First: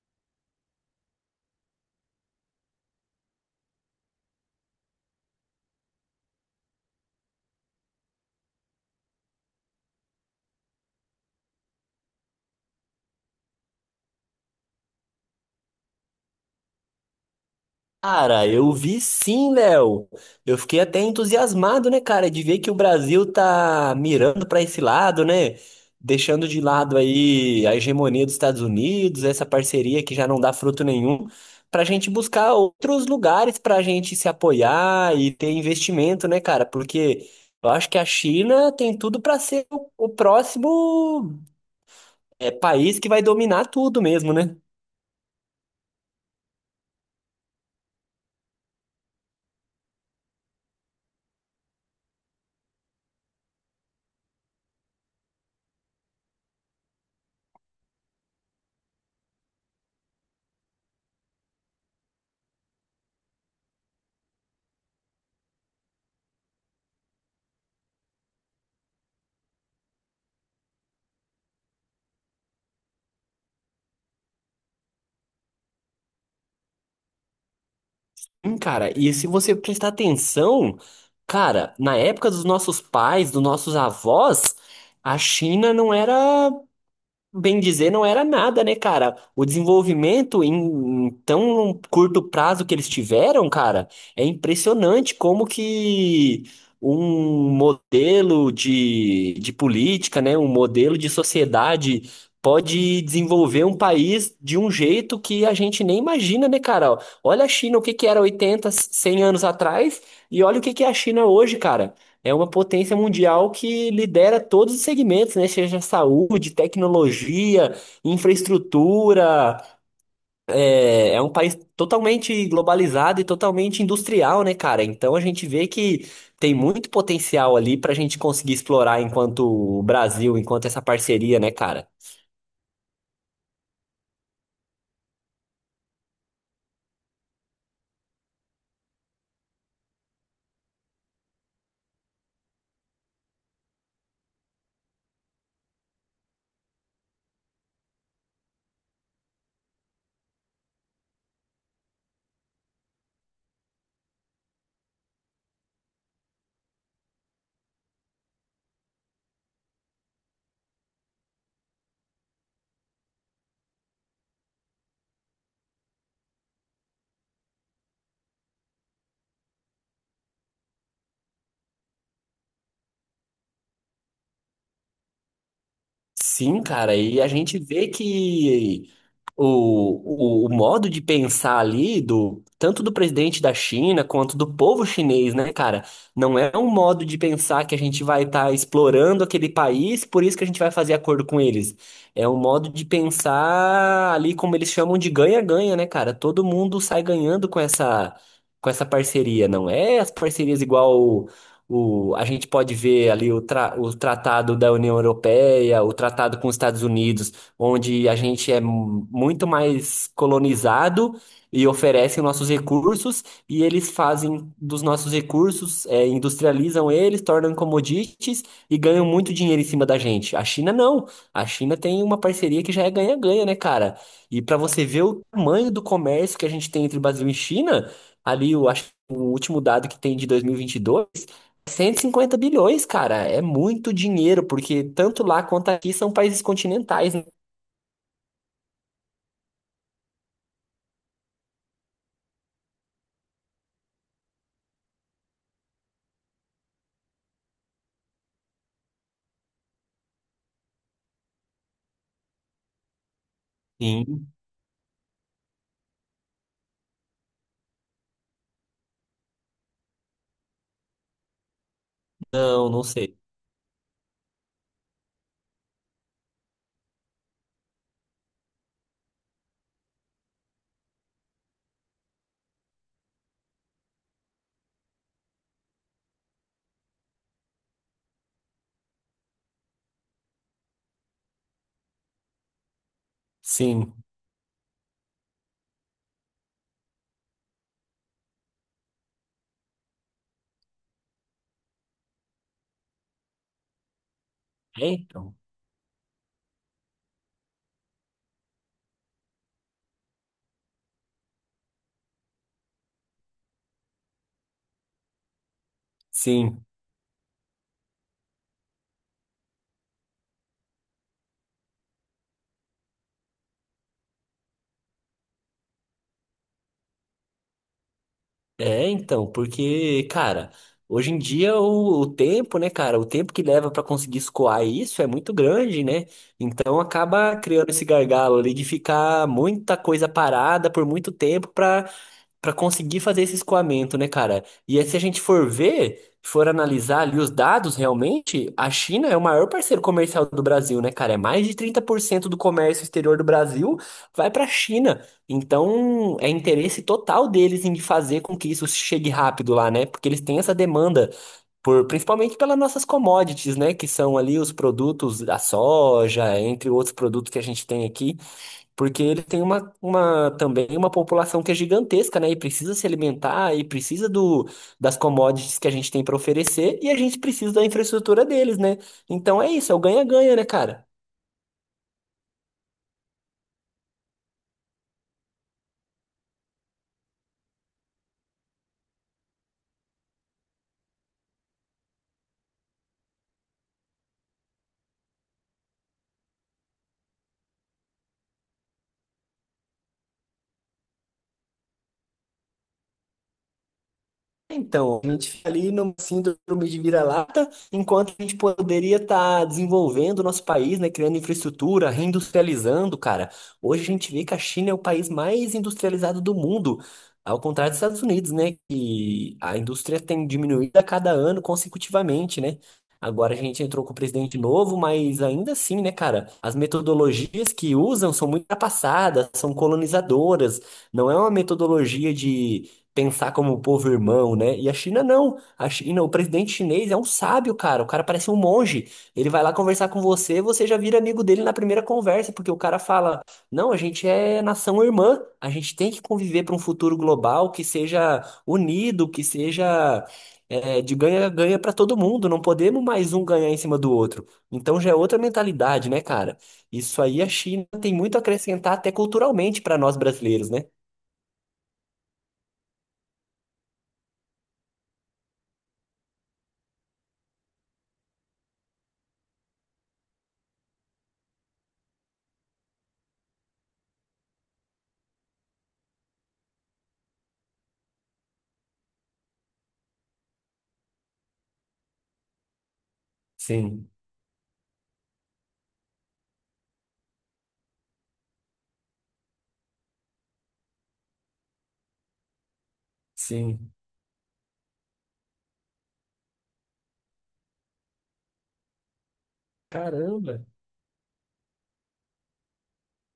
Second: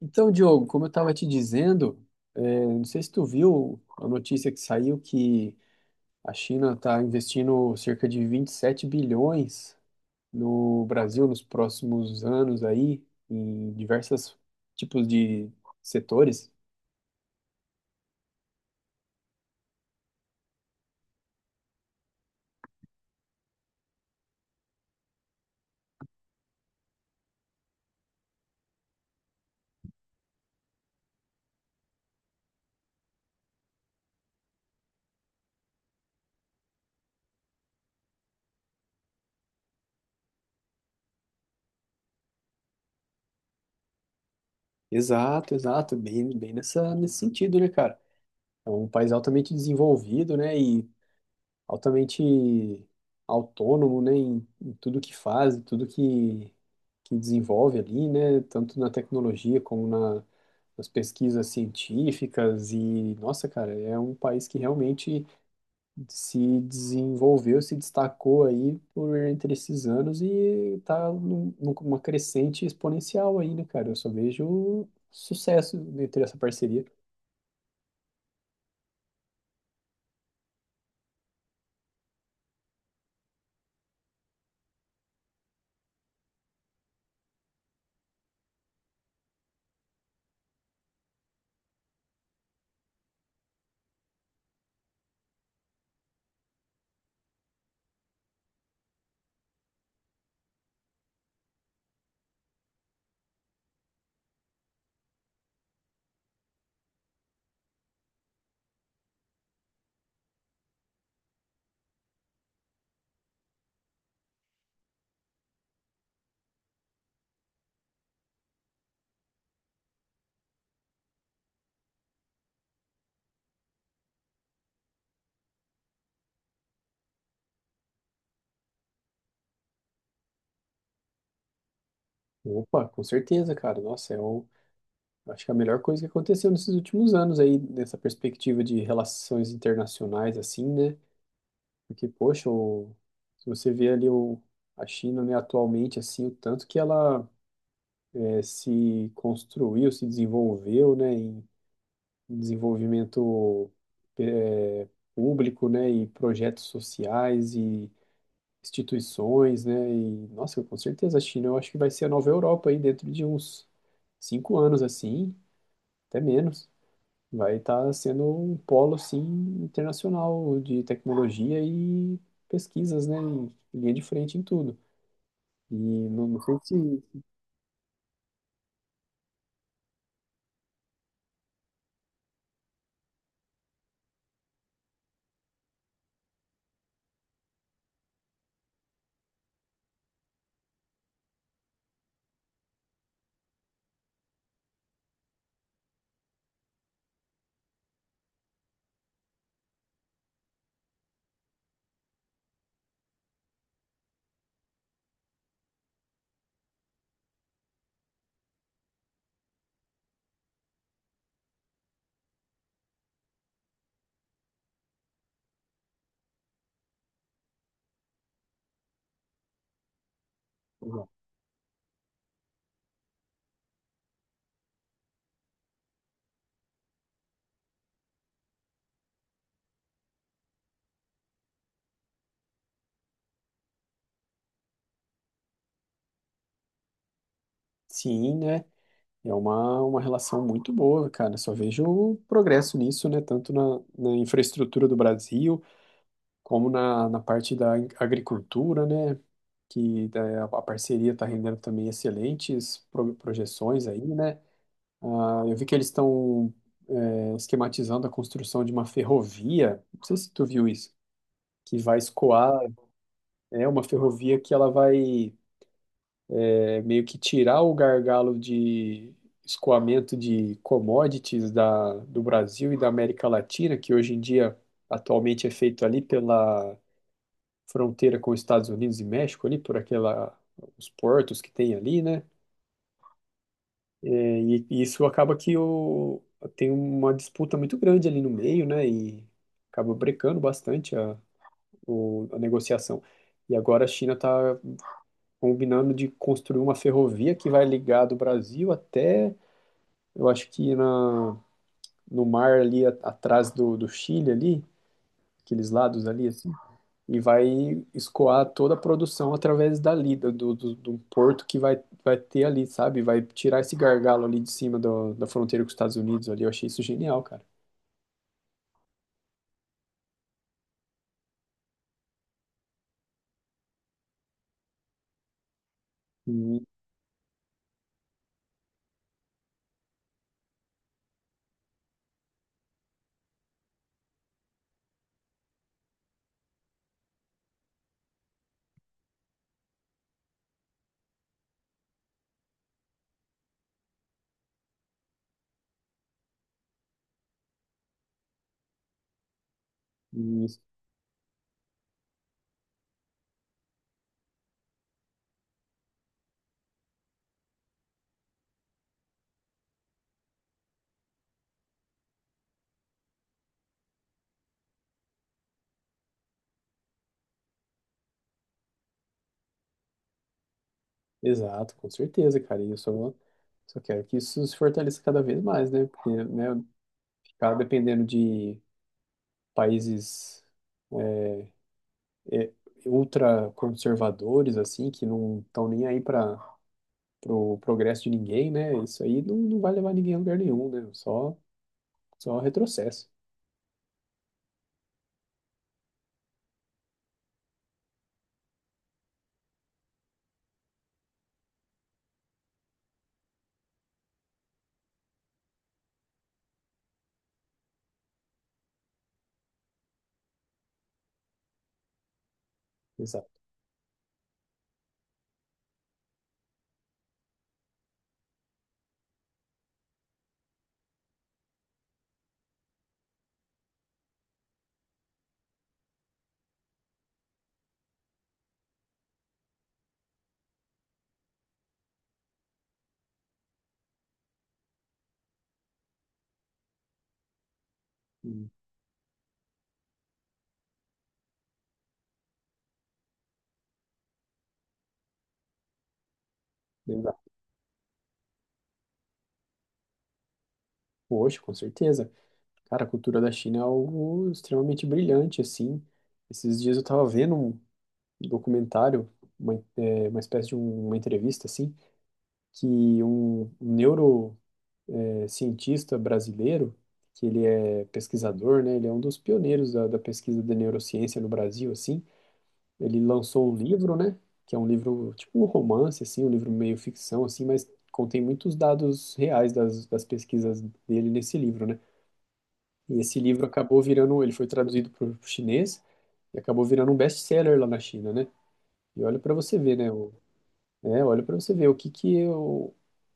Então, Diogo, como eu estava te dizendo, não sei se tu viu a notícia que saiu que a China está investindo cerca de 27 bilhões no Brasil nos próximos anos aí, em diversos tipos de setores. Cara, eu vi sim, Léo. Eu fiquei até entusiasmado, né, cara, de ver que o Brasil tá mirando pra esse lado, né? Deixando de lado aí a hegemonia dos Estados Unidos, essa parceria que já não dá fruto nenhum, pra gente buscar outros lugares pra gente se apoiar e ter investimento, né, cara? Porque eu acho que a China tem tudo pra ser o próximo, país que vai dominar tudo mesmo, né? Exato, exato, bem nessa, nesse sentido, né, cara? É um país altamente desenvolvido, né, e altamente autônomo, né, em tudo que faz, em tudo que desenvolve ali, né, tanto na tecnologia como na, nas pesquisas científicas e, nossa, cara, é um país que realmente se desenvolveu, se destacou aí por entre esses anos e tá numa crescente exponencial aí, né, cara? Eu só vejo sucesso entre essa parceria. Cara, e se você prestar atenção, cara, na época dos nossos pais, dos nossos avós, a China não era. Bem dizer, não era nada, né, cara? O desenvolvimento em tão curto prazo que eles tiveram, cara, é impressionante como que um modelo de política, né, um modelo de sociedade pode desenvolver um país de um jeito que a gente nem imagina, né, cara? Olha a China, o que que era 80 100 anos atrás, e olha o que que é a China hoje, cara. É uma potência mundial que lidera todos os segmentos, né? Seja saúde, tecnologia, infraestrutura. É um país totalmente globalizado e totalmente industrial, né, cara? Então a gente vê que tem muito potencial ali para a gente conseguir explorar enquanto o Brasil, enquanto essa parceria, né, cara? Opa, com certeza, cara. Nossa, é o, acho que é a melhor coisa que aconteceu nesses últimos anos aí, nessa perspectiva de relações internacionais, assim, né? Porque, poxa, se você vê ali a China, né, atualmente, assim, o tanto que ela se construiu, se desenvolveu, né, em desenvolvimento eh, público, né, e projetos sociais e instituições, né, e, nossa, com certeza a China, eu acho que vai ser a nova Europa aí dentro de uns 5 anos, assim, até menos. Vai estar sendo um polo, assim, internacional de tecnologia e pesquisas, né? Em linha de frente em tudo. E não, não sei Sim, cara, e se... a gente vê que o modo de pensar ali do tanto do presidente da China quanto do povo chinês, né, cara? Não é um modo de pensar que a gente vai estar explorando aquele país, por isso que a gente vai fazer acordo com eles. É um modo de pensar ali como eles chamam de ganha-ganha, né, cara? Todo mundo sai ganhando com essa parceria, não é as parcerias igual a gente pode ver ali o tratado da União Europeia, o tratado com os Estados Unidos onde a gente é muito mais colonizado e oferecem nossos recursos, e eles fazem dos nossos recursos, industrializam eles, tornam commodities e ganham muito dinheiro em cima da gente. A China não. A China tem uma parceria que já é ganha-ganha, né, cara? E para você ver o tamanho do comércio que a gente tem entre Brasil e China, ali eu acho que o último dado que tem de 2022, 150 bilhões, cara, é muito dinheiro, porque tanto lá quanto aqui são países continentais, né? Sim, né? É uma relação muito boa, cara. Só vejo o progresso nisso, né? Tanto na infraestrutura do Brasil, como na parte da agricultura, né? Que a parceria está rendendo também excelentes projeções aí, Sim, né? Ah, eu vi que eles estão esquematizando a construção de uma ferrovia. Não sei se tu viu isso, que vai escoar, não, não sei. é uma ferrovia que ela vai meio que tirar o gargalo de escoamento de commodities da, do Brasil e da América Latina, que hoje em dia atualmente é feito ali pela fronteira com os Estados Unidos e México, ali por aquela os portos que tem ali, né? Sim, E isso acaba que o, tem uma disputa muito grande ali no meio, né? E acaba brecando bastante a negociação. E agora a China está é então. combinando de construir uma ferrovia que vai ligar do Brasil até, eu acho que na, no mar ali atrás do Chile ali, aqueles lados ali, assim, Sim, e vai escoar toda a produção através dali, do porto que vai, vai ter ali, sabe? Vai tirar esse gargalo ali de cima do, da fronteira com os Estados Unidos ali. Eu achei isso genial, cara. é então, porque, cara, hoje em dia o tempo, né, cara, o tempo que leva pra conseguir escoar isso é muito grande, né? E- Então acaba criando esse gargalo ali de ficar muita coisa parada por muito tempo pra para conseguir fazer esse escoamento, né, cara? E aí, se a gente for ver, for analisar ali os dados realmente, a China é o maior parceiro comercial do Brasil, né, cara? É mais de 30% do comércio exterior do Brasil vai para a China. Então, é interesse total deles em fazer com que isso chegue rápido lá, né? Porque eles têm e essa demanda. Principalmente pelas nossas commodities, né? Que são ali os produtos da soja, entre outros produtos que a gente tem aqui. Porque ele tem uma também uma população que é gigantesca, né? E precisa se alimentar, e precisa das commodities que a gente tem para oferecer, e a gente precisa da infraestrutura deles, né? Então é isso, é o ganha-ganha, né, cara? Exato, com certeza, cara. E eu só quero que isso se fortaleça cada vez mais, né? Porque, né, ficar dependendo de países ultraconservadores, assim, que não estão nem aí para o progresso de ninguém, né? Isso aí não, não vai levar ninguém a lugar nenhum, né? Só retrocesso. Então, a gente fica ali numa síndrome de vira-lata, enquanto a gente poderia estar desenvolvendo o nosso país, né, criando infraestrutura, reindustrializando, cara. Hoje a gente vê que a China é o país mais industrializado do mundo, ao contrário dos Estados Unidos, né, que a indústria tem diminuído a cada ano consecutivamente, né? Agora a gente entrou com o presidente novo, mas ainda assim, né, cara, as metodologias que usam são muito ultrapassadas, são colonizadoras, não é uma metodologia de pensar como um povo irmão, né? E a China não. A China, o presidente chinês é um sábio, cara. O cara parece um monge. Ele vai lá conversar com você, você já vira amigo dele na primeira conversa, porque o cara fala: "Não, a gente é nação irmã. A gente tem que conviver para um futuro global que seja Hum. unido, que seja de ganha-ganha para todo mundo. Não podemos mais um ganhar em cima do outro. Então já é outra mentalidade, né, cara? Isso aí a Exato. China tem muito a acrescentar até culturalmente para nós brasileiros, né? Poxa, com certeza. Cara, a cultura da China é algo extremamente brilhante, assim. Esses dias eu tava vendo um documentário, uma espécie de uma entrevista, assim, que um neurocientista brasileiro, que ele é pesquisador, né? Ele é um dos pioneiros da pesquisa da neurociência no Brasil, assim. Ele lançou um Sim, livro, né? Que é um livro, tipo um romance, assim, um livro meio ficção, assim, mas contém muitos dados reais das, pesquisas dele nesse livro, né? E esse livro sim. acabou virando, ele foi traduzido para o chinês e acabou virando um best-seller lá na China, né? E olha para você ver, né? Caramba. Olha para você ver o que que é o,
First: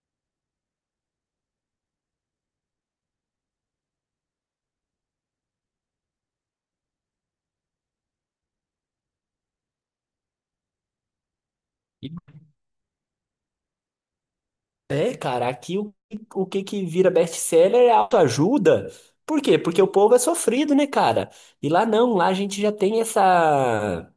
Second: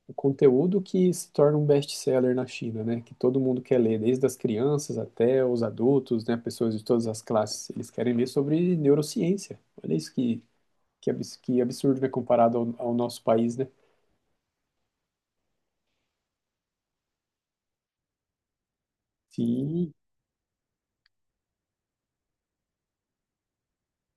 o conteúdo que se torna um best-seller na China, né? Que todo mundo quer ler, desde as crianças até os adultos, né? Pessoas de todas as classes, eles querem ler sobre neurociência. Olha isso que absurdo, né? E- Comparado ao nosso país, né? É, cara, aqui o que que vira best-seller é autoajuda. Por quê? Porque o Sim, povo é sofrido, né, cara? E lá não, lá a gente já tem essa.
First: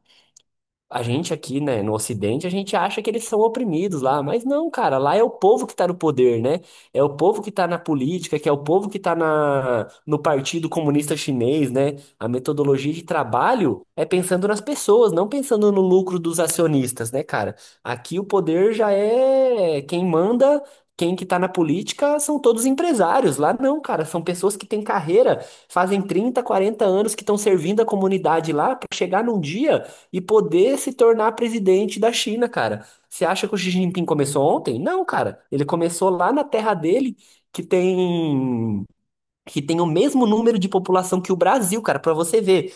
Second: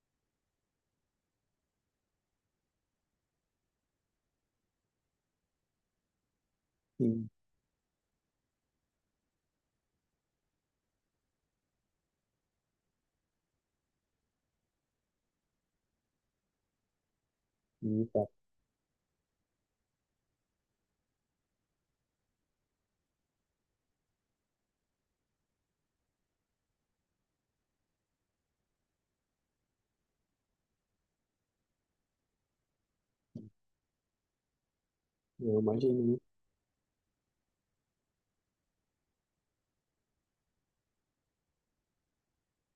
A gente aqui, né, no Ocidente, a gente acha que eles são oprimidos lá, mas não, cara, lá é o povo que tá no poder, né? É o sim, povo que tá na política, que é o povo que tá no Partido Comunista Chinês, né? A metodologia de trabalho é pensando nas pessoas, não pensando no lucro dos acionistas, né, cara? sim, Aqui o tá. poder já é quem manda. Quem que tá na política são todos empresários. Lá não, cara, são pessoas que têm carreira, fazem 30 40 anos que estão servindo a comunidade lá para chegar num dia e poder se tornar presidente da China, cara. Você acha que o Xi Jinping começou ontem? Não, cara. Eu Ele imagino, começou né? lá na terra dele, que tem que tem o mesmo número de população que o Brasil, cara, para você ver.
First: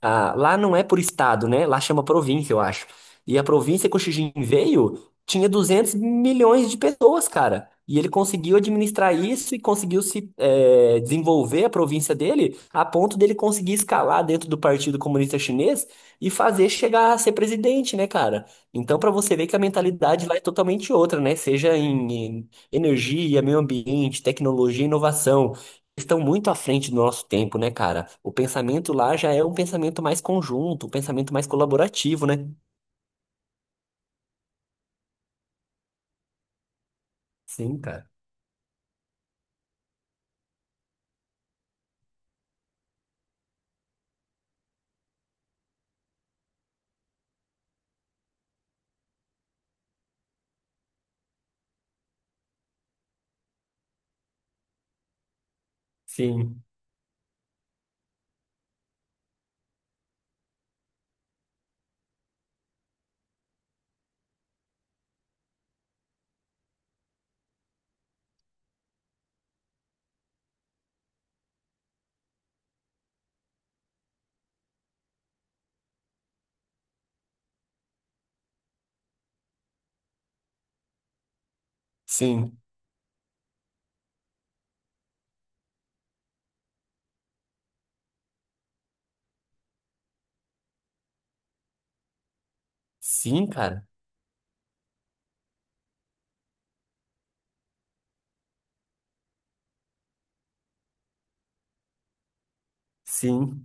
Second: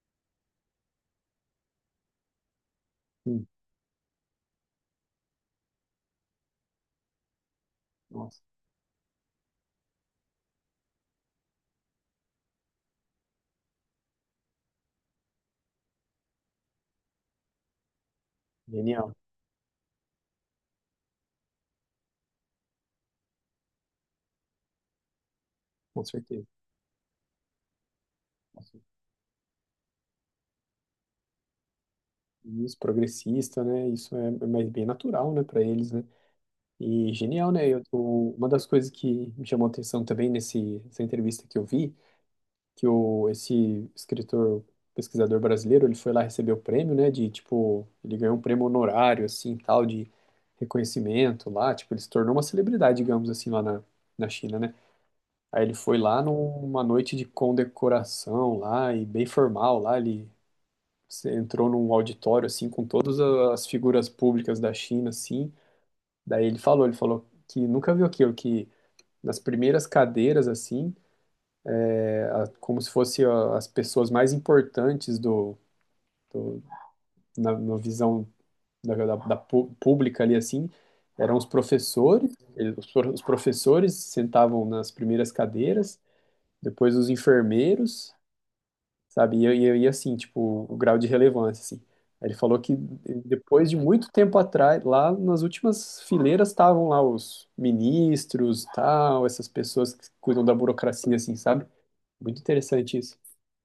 Ah, lá não é por estado, né? Lá chama província, eu acho. E a Sim, província que o Xi Jinping veio tinha 200 milhões de pessoas, cara. E ele nossa, conseguiu administrar isso e conseguiu se desenvolver a província dele a ponto dele conseguir escalar dentro do Partido Comunista Chinês e fazer chegar a ser presidente, né, cara? Então, pra genial, você ver que a mentalidade lá é totalmente outra, né? Seja em energia, meio ambiente, tecnologia, e inovação com estão certeza. muito à frente do nosso tempo, né, cara? O pensamento lá já é um pensamento mais conjunto, um pensamento mais colaborativo, né? Isso, progressista, né? Isso é mais bem natural, né, para eles, né? E genial, né? Sim, Eu, cara. o- uma das coisas que me chamou a atenção também nesse, nessa entrevista que eu vi, que esse escritor, pesquisador brasileiro, ele foi lá receber o prêmio, né? De tipo, ele ganhou um prêmio honorário, assim, tal, de reconhecimento lá. Tipo, ele se tornou uma celebridade, digamos assim, lá na China, né? Aí ele foi lá Sim. numa noite de condecoração lá e bem formal lá, ele você entrou num auditório assim com todas as figuras públicas da China assim. Daí ele falou que nunca viu aquilo que nas primeiras cadeiras assim, como se fosse ó, as pessoas mais importantes do- na visão da pública ali assim, eram os professores. Sim. Os professores sentavam nas primeiras cadeiras, depois os enfermeiros, sabe? E eu ia assim, tipo, o grau de relevância, assim. Aí ele falou que Sim, depois de cara. muito tempo atrás, lá nas últimas fileiras estavam lá os ministros, tal, essas pessoas que cuidam da burocracia, assim, sabe? Muito interessante isso. Sim.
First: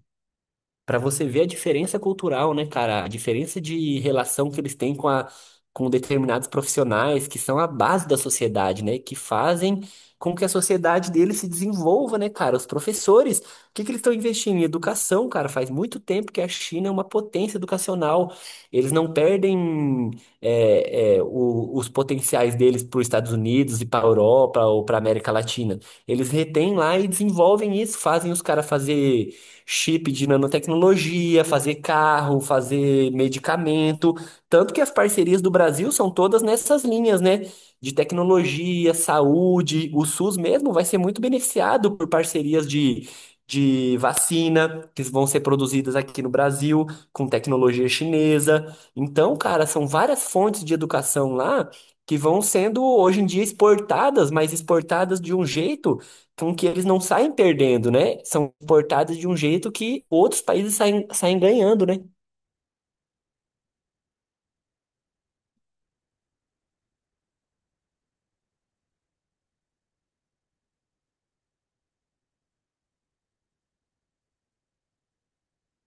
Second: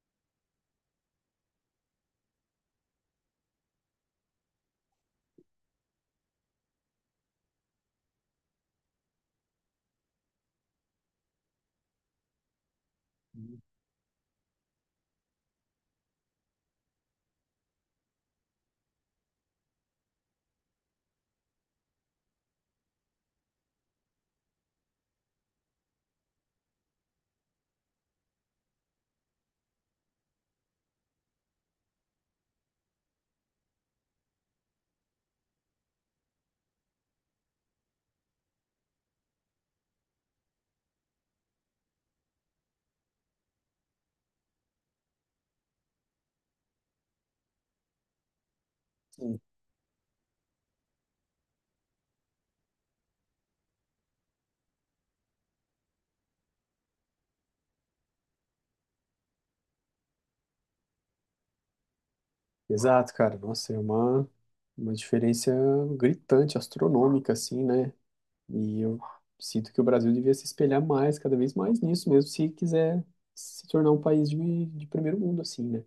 Pra você ver a diferença cultural, né, cara? A diferença de relação que eles têm com a, com determinados profissionais que são a base da sociedade, né? Que fazem com que a sociedade deles se desenvolva, né, cara? Os professores, o que que eles estão investindo em educação, cara? Faz muito tempo que a China é uma potência educacional. Eles não perdem os potenciais deles para os Estados Unidos e para a Europa ou para a América Latina. Eles retêm lá e desenvolvem isso, fazem os caras fazer chip de nanotecnologia, fazer carro, fazer medicamento. Tanto que as parcerias do Brasil são todas nessas linhas, né? De tecnologia, saúde. O SUS mesmo vai ser muito beneficiado por parcerias de vacina que vão ser produzidas aqui no Brasil, com tecnologia chinesa. Então, Sim. cara, são várias fontes de educação lá que vão sendo hoje em dia exportadas, mas exportadas de um jeito com que eles não saem perdendo, né? São importados de um jeito que outros países saem, saem ganhando, né? Exato, cara. Nossa, é uma diferença gritante, astronômica, assim, né? E eu sinto que o Brasil devia se espelhar mais, cada vez mais nisso mesmo, se quiser se tornar um país de primeiro mundo, assim, né?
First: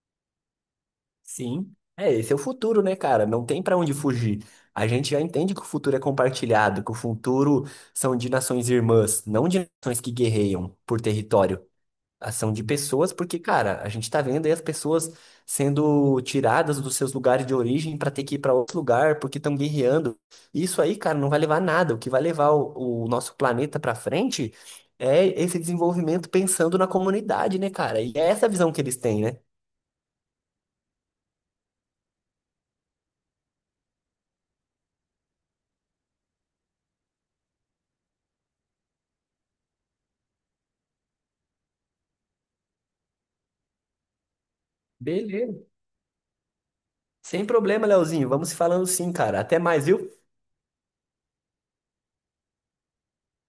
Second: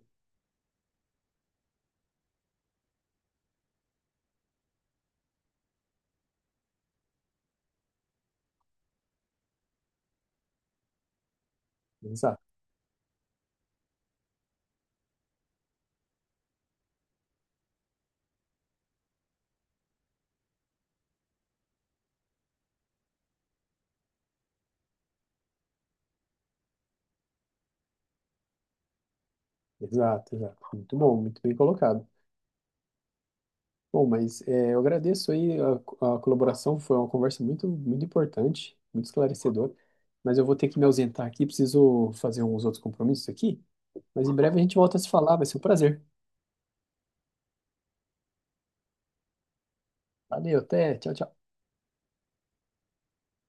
Sim, é, esse é o futuro, né, cara? Não tem pra onde fugir. A gente já entende que o futuro é compartilhado, que o futuro são de nações irmãs, não de nações que guerreiam por território. Exato. Ação de pessoas, porque, cara, a gente tá vendo aí as pessoas sendo tiradas dos seus lugares de origem para ter que ir para outro lugar porque estão guerreando. Isso aí, cara, não vai levar a nada. O que vai levar o nosso planeta para frente é esse desenvolvimento pensando na comunidade, né, cara? E é essa a visão que eles têm, né? Exato, exato. Muito bom, muito bem colocado. Bom, mas eu agradeço aí a colaboração, foi uma conversa muito, muito importante, muito esclarecedora, mas eu vou ter que me ausentar aqui, preciso fazer uns outros compromissos aqui, mas em breve a gente volta a se falar, vai ser um Beleza. prazer. Sem problema, Leozinho. Vamos se falando sim, cara. Até mais, viu? Valeu, até, tchau, tchau.